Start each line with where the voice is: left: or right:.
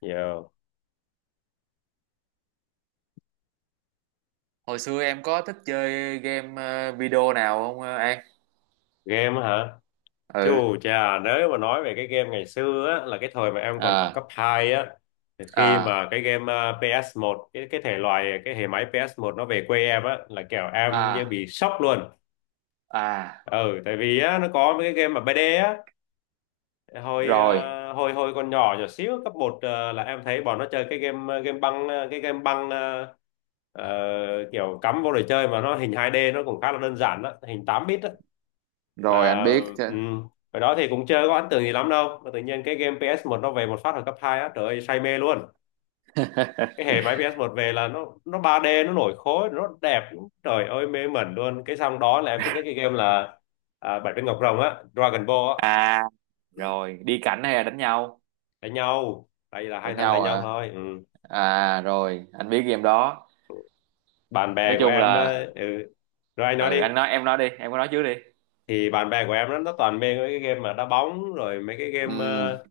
left: Giờ
right: Hồi xưa em có thích chơi game video nào không, ờ, An?
left: game á hả?
right: Ừ.
left: Chù chà, nếu mà nói về cái game ngày xưa á, là cái thời mà em còn học cấp
right: À,
left: 2 á, thì khi
right: à,
left: mà cái game ps một cái thể loại, cái hệ máy ps một nó về quê em á, là kiểu em như
right: à,
left: bị sốc luôn.
right: à.
left: Ừ, tại vì á, nó có mấy cái game mà 3D á, hồi
right: Rồi,
left: à, hồi hồi còn nhỏ nhỏ xíu cấp một là em thấy bọn nó chơi cái game à, game băng à, cái game băng ờ, kiểu cắm vô để chơi mà nó hình 2D nó cũng khá là đơn giản đó, hình 8 bit đó
right: rồi, anh
left: mà
right: biết chứ.
left: ừ. Hồi đó thì cũng chưa có ấn tượng gì lắm đâu mà tự nhiên cái game ps một nó về một phát ở cấp 2 á, trời ơi say mê luôn. Cái hệ máy ps một về là nó 3D, nó nổi khối, nó đẹp, trời ơi mê mẩn luôn. Cái xong đó là em thích nhất cái game là Bảy Viên Ngọc Rồng á, Dragon Ball á.
right: À,
left: Ừ.
right: rồi, đi cảnh hay là đánh nhau?
left: Đánh nhau, tại vì là hai
right: Đánh
left: thằng
right: nhau
left: đánh nhau
right: hả?
left: thôi. Ừ.
right: À, rồi, anh biết game đó.
left: Bạn
right: Nói
left: bè của
right: chung
left: em
right: là
left: ừ. Rồi anh nói
right: ừ,
left: đi.
right: anh nói em nói đi, em có nói trước đi.
left: Thì bạn bè của em nó toàn mê mấy cái game mà đá bóng, rồi mấy cái
right: Ừ,
left: game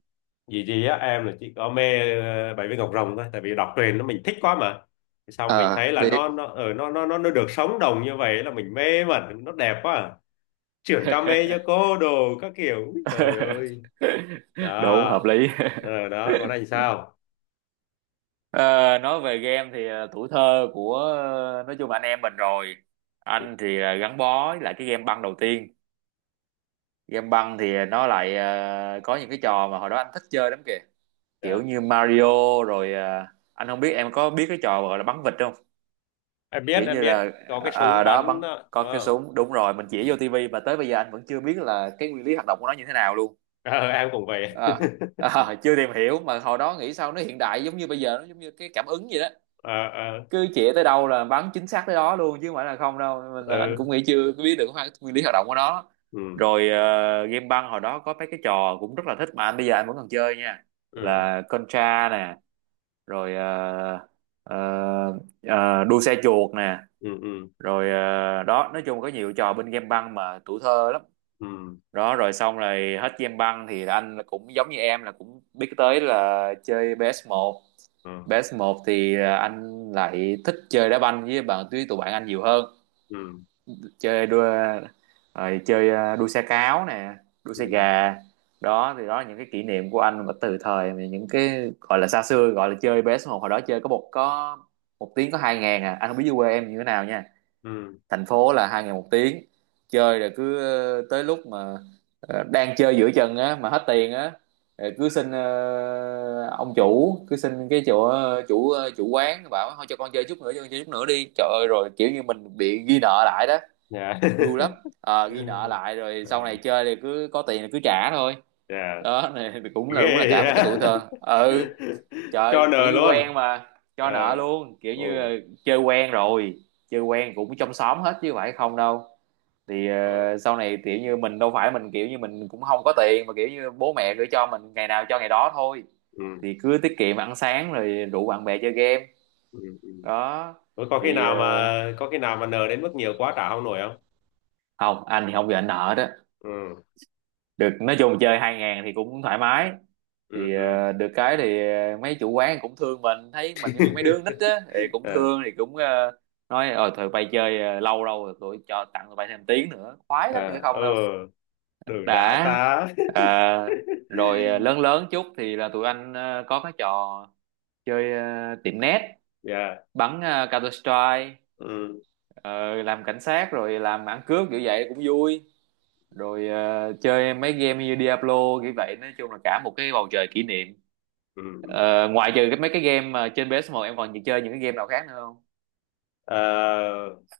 left: vì gì á, em là chỉ có mê bảy viên ngọc rồng thôi, tại vì đọc truyền nó mình thích quá mà. Thì xong mình
right: ờ,
left: thấy là
right: biết.
left: nó ở nó được sống đồng như vậy là mình mê mẩn, nó đẹp quá à. Chuyển came cho cô đồ các kiểu, úi, trời ơi,
right: Đúng, hợp
left: đó.
right: lý.
left: Đó còn anh sao.
right: Ờ, nói về game thì tuổi thơ của, nói chung là anh em mình rồi, anh thì là gắn bó với lại cái game băng đầu tiên. Game băng thì nó lại có những cái trò mà hồi đó anh thích chơi lắm kìa, kiểu
left: Dạ.
right: như Mario rồi. Ờ, anh không biết em có biết cái trò gọi là bắn vịt không,
left: Em biết,
right: kiểu
left: em
right: như là
left: biết. Có cái súng
right: đó
left: bắn
right: bắn,
left: đó,
right: có
left: đúng
right: cái
left: không.
right: súng, đúng rồi, mình
left: Ừ.
right: chỉ vô tivi mà tới bây giờ anh vẫn chưa biết là cái nguyên lý hoạt động của nó như thế nào luôn.
left: Ờ, em cũng vậy.
right: Ờ, chưa tìm hiểu, mà hồi đó nghĩ sao nó hiện đại giống như bây giờ, nó giống như cái cảm ứng vậy đó,
left: Ờ, ờ,
right: cứ chĩa tới đâu là bắn chính xác tới đó luôn chứ không phải là không đâu. Mình là anh
left: ờ,
right: cũng nghĩ chưa biết được cái nguyên lý hoạt động của nó.
left: ừ,
right: Rồi game băng hồi đó có mấy cái trò cũng rất là thích mà anh bây giờ anh vẫn còn chơi nha,
left: ừ,
right: là Contra nè, rồi ờ, đua xe chuột nè,
left: ừ, ừ,
right: rồi đó nói chung có nhiều trò bên game băng mà tuổi thơ lắm.
left: ừ,
right: Đó rồi xong rồi hết game băng thì anh là cũng giống như em là cũng biết tới là chơi ps một.
left: ừ,
right: Base một thì à, anh lại thích chơi đá banh với bạn, với tụi bạn anh nhiều hơn.
left: ừ,
right: Chơi đua, rồi chơi à, đua xe cáo nè, đua xe
left: ừ,
right: gà. Đó thì đó là những cái kỷ niệm của anh mà từ thời mà những cái gọi là xa xưa, gọi là chơi PS một hồi đó, chơi có một tiếng có 2.000 à. Anh không biết dưới quê em như thế nào nha,
left: ừ.
right: thành phố là hai ngày một tiếng. Chơi rồi cứ tới lúc mà đang chơi giữa chừng á mà hết tiền á, rồi cứ xin ông chủ, cứ xin cái chỗ chủ quán, bảo thôi cho con chơi chút nữa, cho con chơi chút nữa đi, trời ơi, rồi kiểu như mình bị ghi nợ lại đó.
left: Dạ.
right: Vui lắm. Ờ, ghi nợ lại rồi sau này chơi thì cứ có tiền thì cứ trả thôi.
left: Dạ,
right: Đó này thì cũng là đúng là
left: ghê
right: cả một cái tuổi
left: vậy.
right: thơ. Ừ,
left: Cho
right: trời, kiểu
left: nờ
right: như quen
left: luôn.
right: mà. Cho
left: Ờ,
right: nợ luôn, kiểu như
left: ồ,
right: chơi quen rồi, chơi quen cũng trong xóm hết chứ phải không đâu. Thì
left: ờ,
right: sau này kiểu như mình đâu phải, mình kiểu như mình cũng không có tiền mà, kiểu như bố mẹ gửi cho mình ngày nào cho ngày đó thôi,
left: ừ,
right: thì cứ tiết kiệm ăn sáng rồi rủ bạn bè chơi game.
left: ừ, ừ.
right: Đó
left: Ủa,
right: thì
left: có khi nào mà nờ đến mức nhiều quá trả không nổi không.
right: không, anh thì không bị ảnh nợ đó
left: Ừ,
right: được, nói chung chơi 2.000 thì cũng thoải mái.
left: ừ,
right: Thì
left: ừ.
right: được cái thì mấy chủ quán cũng thương mình, thấy mình giống như mấy đứa con nít á thì cũng
left: À,
right: thương, thì cũng nói ờ tụi bay chơi lâu lâu rồi, tụi cho, tặng tụi bay thêm tiếng nữa, khoái lắm chứ phải
left: à,
right: không
left: ừ,
right: đâu.
left: đừng đã
right: Đã.
left: ta.
right: Ờ, rồi lớn lớn chút thì là tụi anh có cái trò chơi tiệm net,
left: Yeah,
right: bắn Counter Strike,
left: ừ,
right: làm cảnh sát rồi làm ăn cướp, kiểu vậy cũng vui. Rồi chơi mấy game như Diablo, kiểu vậy, nói chung là cả một cái bầu trời kỷ niệm.
left: ừ.
right: Ờ, ngoại trừ cái mấy cái game mà trên PS1, em còn chơi những cái game nào khác nữa không?
left: Ờ,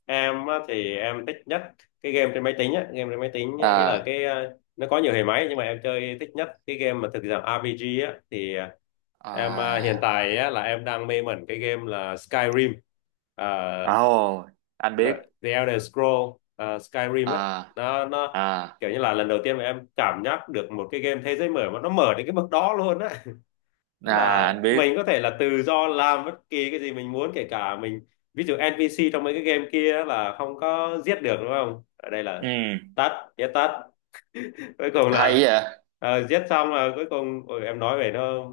left: em á thì em thích nhất cái game trên máy tính á, ý là
right: À,
left: cái nó có nhiều hệ máy nhưng mà em chơi thích nhất cái game mà thực dạng RPG á, thì hiện
right: à,
left: tại á, là em đang mê mẩn cái game là Skyrim.
right: à,
left: Ờ,
right: ồ, anh
left: The,
right: biết.
left: The Elder Scroll Skyrim á,
right: À,
left: nó
right: à,
left: kiểu như là lần đầu tiên mà em cảm giác được một cái game thế giới mở mà nó mở đến cái mức đó luôn á. Tức
right: à
left: là
right: anh biết.
left: mình có thể là tự do làm bất kỳ cái gì mình muốn, kể cả mình, ví dụ NPC trong mấy cái game kia á là không có giết được đúng không, ở đây là
right: Ừ,
left: tắt giết tắt. Cuối cùng
right: hay
left: là
right: vậy.
left: giết xong là cuối cùng, ôi, em nói về nó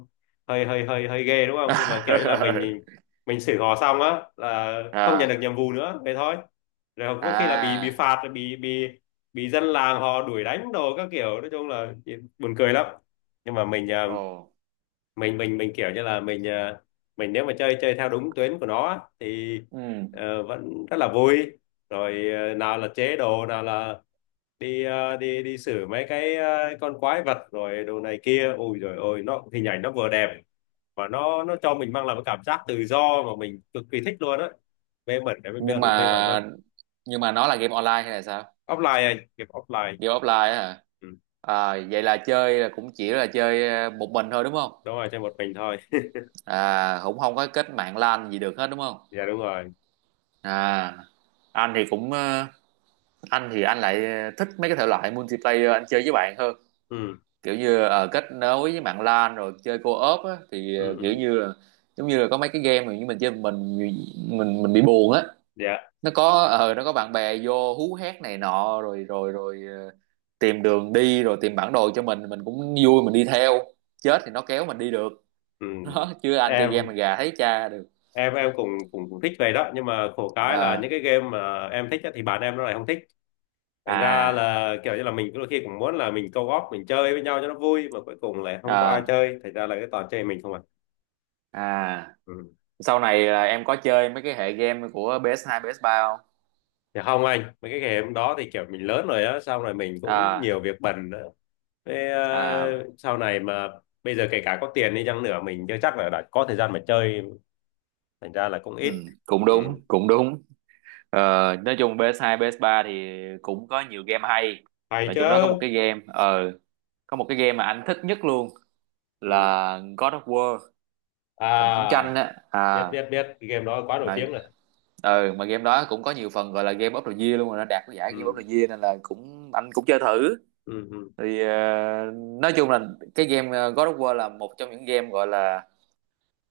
left: hơi hơi hơi hơi ghê đúng không, nhưng mà kiểu như là mình mình xử họ xong á là không nhận được
right: R.
left: nhiệm vụ nữa vậy thôi. Rồi có khi là bị
right: À.
left: phạt, rồi bị dân làng họ đuổi đánh đồ các kiểu, nói chung là buồn cười lắm. Nhưng mà mình ờ,
right: Ồ.
left: mình mình mình kiểu như là mình nếu mà chơi chơi theo đúng tuyến của nó á, thì
right: Ừ.
left: vẫn rất là vui. Rồi nào là chế đồ, nào là đi xử mấy cái con quái vật rồi đồ này kia, ôi rồi ôi nó hình ảnh nó vừa đẹp, và nó cho mình mang lại một cảm giác tự do mà mình cực kỳ thích luôn á, mê mẩn đấy,
right: Nhưng
left: mê mẩn luôn.
right: mà, nhưng mà nó là game online hay là sao?
left: Offline anh, game offline.
right: Game offline á hả?
left: Ừ.
right: À, vậy là chơi là cũng chỉ là chơi một mình thôi đúng không?
left: Đúng rồi, chơi một mình thôi.
right: À, cũng không có kết mạng LAN gì được hết đúng không?
left: Dạ đúng rồi.
right: À, anh thì cũng anh thì anh lại thích mấy cái thể loại multiplayer, anh chơi với bạn hơn,
left: Ừ,
right: kiểu như kết nối với mạng LAN rồi chơi co-op á, thì
left: ừ,
right: kiểu
left: ừ.
right: như là giống như là có mấy cái game mà như mình chơi mình, mình bị buồn á.
left: Dạ.
right: Nó có ờ nó có bạn bè vô hú hét này nọ, rồi rồi rồi ờ, tìm đường đi, rồi tìm bản đồ cho mình cũng vui, mình đi theo. Chết thì nó kéo mình đi được.
left: Ừ.
right: Đó chứ anh chơi game mà
left: em
right: gà thấy cha được.
left: em cũng cũng cũng thích về đó, nhưng mà khổ cái là
right: Ờ,
left: những cái game mà em thích á, thì bạn em nó lại không thích. Thành ra
right: à,
left: là kiểu như là mình đôi khi cũng muốn là mình co-op mình chơi với nhau cho nó vui, mà cuối cùng lại không có ai
right: à,
left: chơi, thành ra là cái toàn chơi mình không à.
right: à,
left: Ừ.
right: sau này là em có chơi mấy cái hệ game của PS2, ps ba không?
left: Thì không anh, mấy cái game đó thì kiểu mình lớn rồi á, sau này mình cũng
right: À,
left: nhiều việc bận nữa. Thế,
right: à,
left: sau này mà bây giờ kể cả có tiền đi chăng nữa mình chưa chắc là đã có thời gian mà chơi, thành ra là cũng
right: ừ,
left: ít.
right: cũng
left: Ừ.
right: đúng, cũng đúng. Ờ, nói chung PS2, ps ba thì cũng có nhiều game hay,
left: Hay
right: và
left: chứ.
right: trong đó có một cái game mà anh thích nhất luôn,
left: Ừ.
right: là God of War, thần chiến
left: À,
right: tranh á.
left: biết
right: À
left: biết biết, cái game đó quá nổi
right: mà
left: tiếng rồi.
right: ừ, mà game đó cũng có nhiều phần gọi là game of the year luôn, rồi nó đạt cái giải game of
left: Ừ.
right: the year nên là cũng anh cũng chơi thử.
left: Ừ, ừ,
right: Thì nói chung là cái game God of War là một trong những game gọi là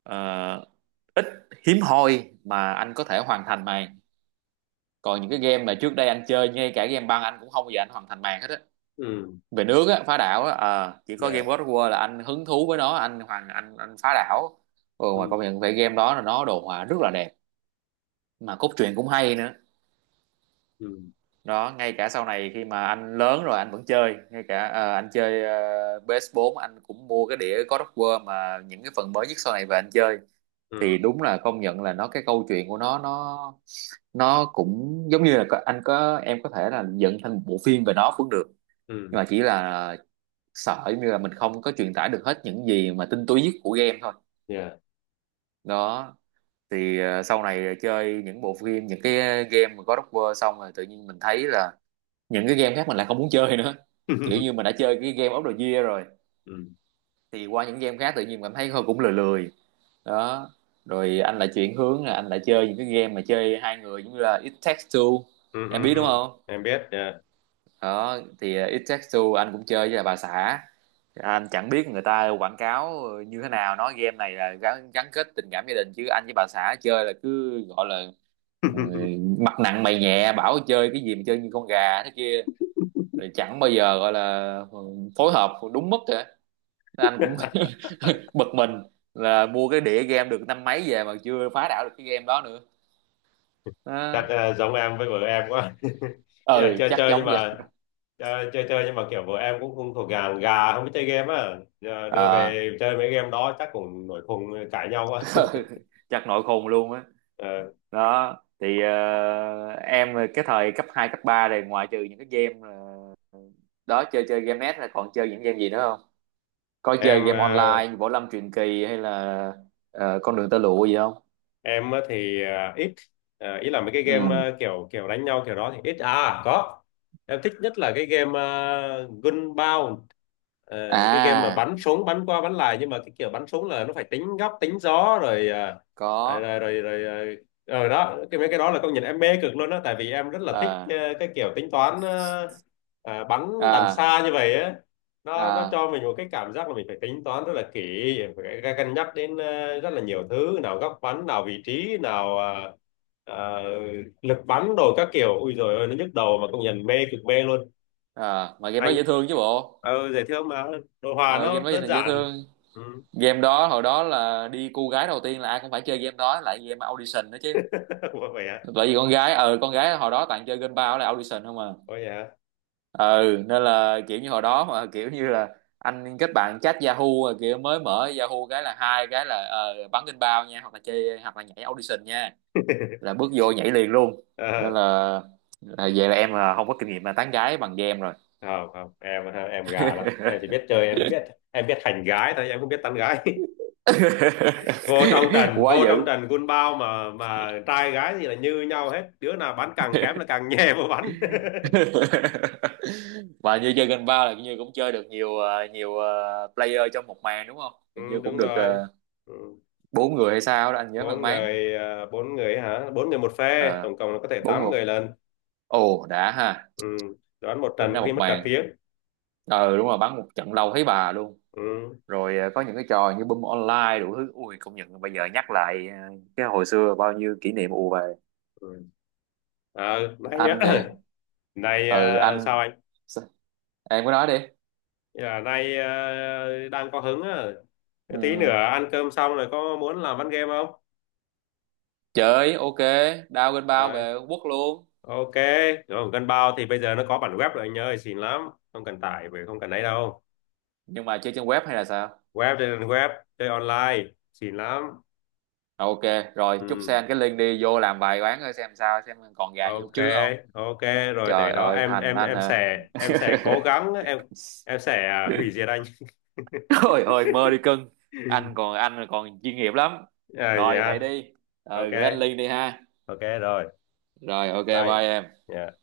right: ờ, hiếm hoi mà anh có thể hoàn thành màn. Còn những cái game mà trước đây anh chơi, ngay cả game băng anh cũng không bao giờ anh hoàn thành màn hết á,
left: ừm,
right: về nước á, phá đảo á, chỉ có
left: yeah,
right: game God of War là anh hứng thú với nó, anh hoàn, anh phá đảo. Ừ, mà
left: ừ,
right: công nhận về game đó là nó đồ họa rất là đẹp, mà cốt truyện cũng hay nữa.
left: ừ,
right: Đó, ngay cả sau này khi mà anh lớn rồi anh vẫn chơi, ngay cả anh chơi PS4, anh cũng mua cái đĩa God of War mà những cái phần mới nhất sau này về anh chơi, thì
left: ừ,
right: đúng là công nhận là nó, cái câu chuyện của nó cũng giống như là có- anh có, em có thể là dựng thành một bộ phim về nó cũng được, nhưng
left: ừm,
right: mà chỉ là sợ giống như là mình không có truyền tải được hết những gì mà tinh túy nhất của game thôi.
left: yeah.
right: Đó thì sau này chơi những bộ phim, những cái game mà God of War xong rồi, tự nhiên mình thấy là những cái game khác mình lại không muốn chơi nữa, kiểu như mình đã chơi cái game of the year rồi
left: Ừ, ừ,
right: thì qua những game khác tự nhiên cảm thấy thôi cũng lười lười. Đó, rồi anh lại chuyển hướng là anh lại chơi những cái game mà chơi hai người, giống như là It Takes Two,
left: ừ,
right: em biết đúng
left: ừm.
right: không?
left: Em biết, yeah.
right: Đó thì It Takes Two anh cũng chơi với là bà xã. Anh chẳng biết người ta quảng cáo như thế nào, nói game này là gắn, gắn kết tình cảm gia đình, chứ anh với bà xã chơi là cứ gọi là ừ, mặt nặng mày nhẹ, bảo chơi cái gì mà chơi như con gà thế kia. Rồi chẳng bao giờ gọi là phối hợp đúng mức cả. Anh cũng bực mình, là mua cái đĩa game được năm mấy về mà chưa phá đảo được cái game đó nữa.
left: Chắc
right: Đó.
left: giống em với vợ em quá. Ý là
right: Ừ
left: chơi
right: chắc
left: chơi, nhưng
right: giống vậy.
left: mà chơi chơi chơi nhưng mà kiểu vợ em cũng không thuộc, gà gà không biết chơi game á. Giờ đưa
right: Ờ,
left: về chơi mấy game đó chắc cũng nổi khùng, cãi nhau quá.
right: chắc nội khùng luôn á.
left: Ờ,
right: Đó thì em cái thời cấp 2 cấp 3 này, ngoại trừ những cái game đó chơi, chơi game net là còn chơi những game gì nữa không? Có chơi
left: em
right: game
left: ờ,
right: online như Võ Lâm Truyền Kỳ hay là con đường tơ lụa gì không?
left: em á thì ít, ý là mấy cái game
right: Ừ,
left: kiểu kiểu đánh nhau kiểu đó thì ít có. Em thích nhất là cái game Gunbound. Ờ, cái game mà
right: à,
left: bắn súng bắn qua bắn lại, nhưng mà cái kiểu bắn súng là nó phải tính góc tính gió rồi rồi,
right: có,
left: rồi, rồi, rồi, rồi, rồi đó. Cái mấy cái đó là công nhận em mê cực luôn á, tại vì em rất là thích
right: à,
left: cái kiểu tính toán, bắn đằng
right: à,
left: xa như vậy á, nó
right: à,
left: cho mình một cái cảm giác là mình phải tính toán rất là kỹ, phải cân nhắc đến rất là nhiều thứ, nào góc bắn, nào vị trí, nào ờ, lực bắn đồ các kiểu, ui rồi ôi nó nhức đầu, mà công nhận mê cực mê luôn.
right: à, mà game đó
left: Anh
right: dễ thương chứ bộ.
left: dễ thương mà, đồ họa
right: Ờ, game
left: nó
right: đó
left: đơn
right: dành dễ
left: giản.
right: thương.
left: Ừ.
right: Game đó hồi đó là đi cu gái đầu tiên là ai cũng phải chơi game đó, lại game audition đó chứ,
left: Vậy hả.
right: tại vì con gái ờ con gái hồi đó toàn chơi game bao là audition không à.
left: Ôi hả.
right: Ừ, nên là kiểu như hồi đó mà kiểu như là anh kết bạn chat Yahoo, rồi kiểu mới mở Yahoo cái là hai cái là bắn game bao nha, hoặc là chơi hoặc là nhảy audition nha, là bước vô nhảy liền luôn. Nên
left: Ờ,
right: là vậy là em là không có kinh nghiệm là tán gái bằng game rồi.
left: không không, em gà lắm, em chỉ biết chơi, em biết hành gái thôi, em không biết tán gái.
right: Quá
left: Vô trong
right: dữ.
left: trình quân bao, mà trai gái thì là như nhau hết, đứa nào bánh càng kém là càng nhè vào bánh.
right: Và như chơi Gun Bao là như cũng chơi được nhiều nhiều player trong một màn đúng không?
left: Ừ,
right: Hình như cũng
left: đúng
right: được
left: rồi. Ừ.
right: bốn người hay sao đó anh nhớ mang
left: bốn
right: máng.
left: người à, bốn người hả Bốn người một phe,
right: Ờ,
left: tổng cộng là có thể
right: bốn
left: tám
right: người.
left: người lên.
right: Ồ đã ha.
left: Ừ. Đoán một
right: Tính
left: trận
right: ra
left: có khi
right: một
left: mất cả
right: màn.
left: tiếng.
right: Ờ đúng rồi, bắn một trận lâu thấy bà luôn.
left: Ừ.
right: Rồi có những cái trò như Boom Online đủ thứ. Ui công nhận bây giờ nhắc lại cái hồi xưa bao nhiêu kỷ niệm ù về.
left: Ừ. À, nay
right: Anh
left: á,
right: nè.
left: nay
right: Ừ
left: sao
right: anh.
left: anh.
right: Sao? Em cứ nói đi.
left: Nay đang có hứng á. Tí nữa
right: Ừ.
left: ăn cơm xong rồi có muốn làm ván game không.
right: Chơi ok, đao Gun Bao
left: à,
right: về Trung Quốc luôn.
left: Ok, rồi gần bao thì bây giờ nó có bản web rồi anh ơi, xịn lắm. Không cần tải về, không cần ấy đâu.
right: Nhưng mà chơi trên web hay là sao?
left: Web, trên web, chơi online, xịn lắm.
right: Ok, rồi chúc
left: Ừ,
right: Sen cái link đi vô làm vài quán coi xem sao, xem còn gà như lúc
left: ok,
right: trước không.
left: ok, rồi
right: Trời
left: để đó,
right: ơi, hành anh hả?
left: em sẽ cố gắng, em em sẽ à, hủy diệt anh.
right: Ôi ơi, mơ đi cưng. Anh còn anh còn chuyên nghiệp lắm.
left: À,
right: Rồi vậy
left: dạ,
right: đi. Ờ,
left: ok,
right: gửi anh link đi ha.
left: ok rồi,
right: Rồi ok
left: bye.
right: bye em.
left: Dạ.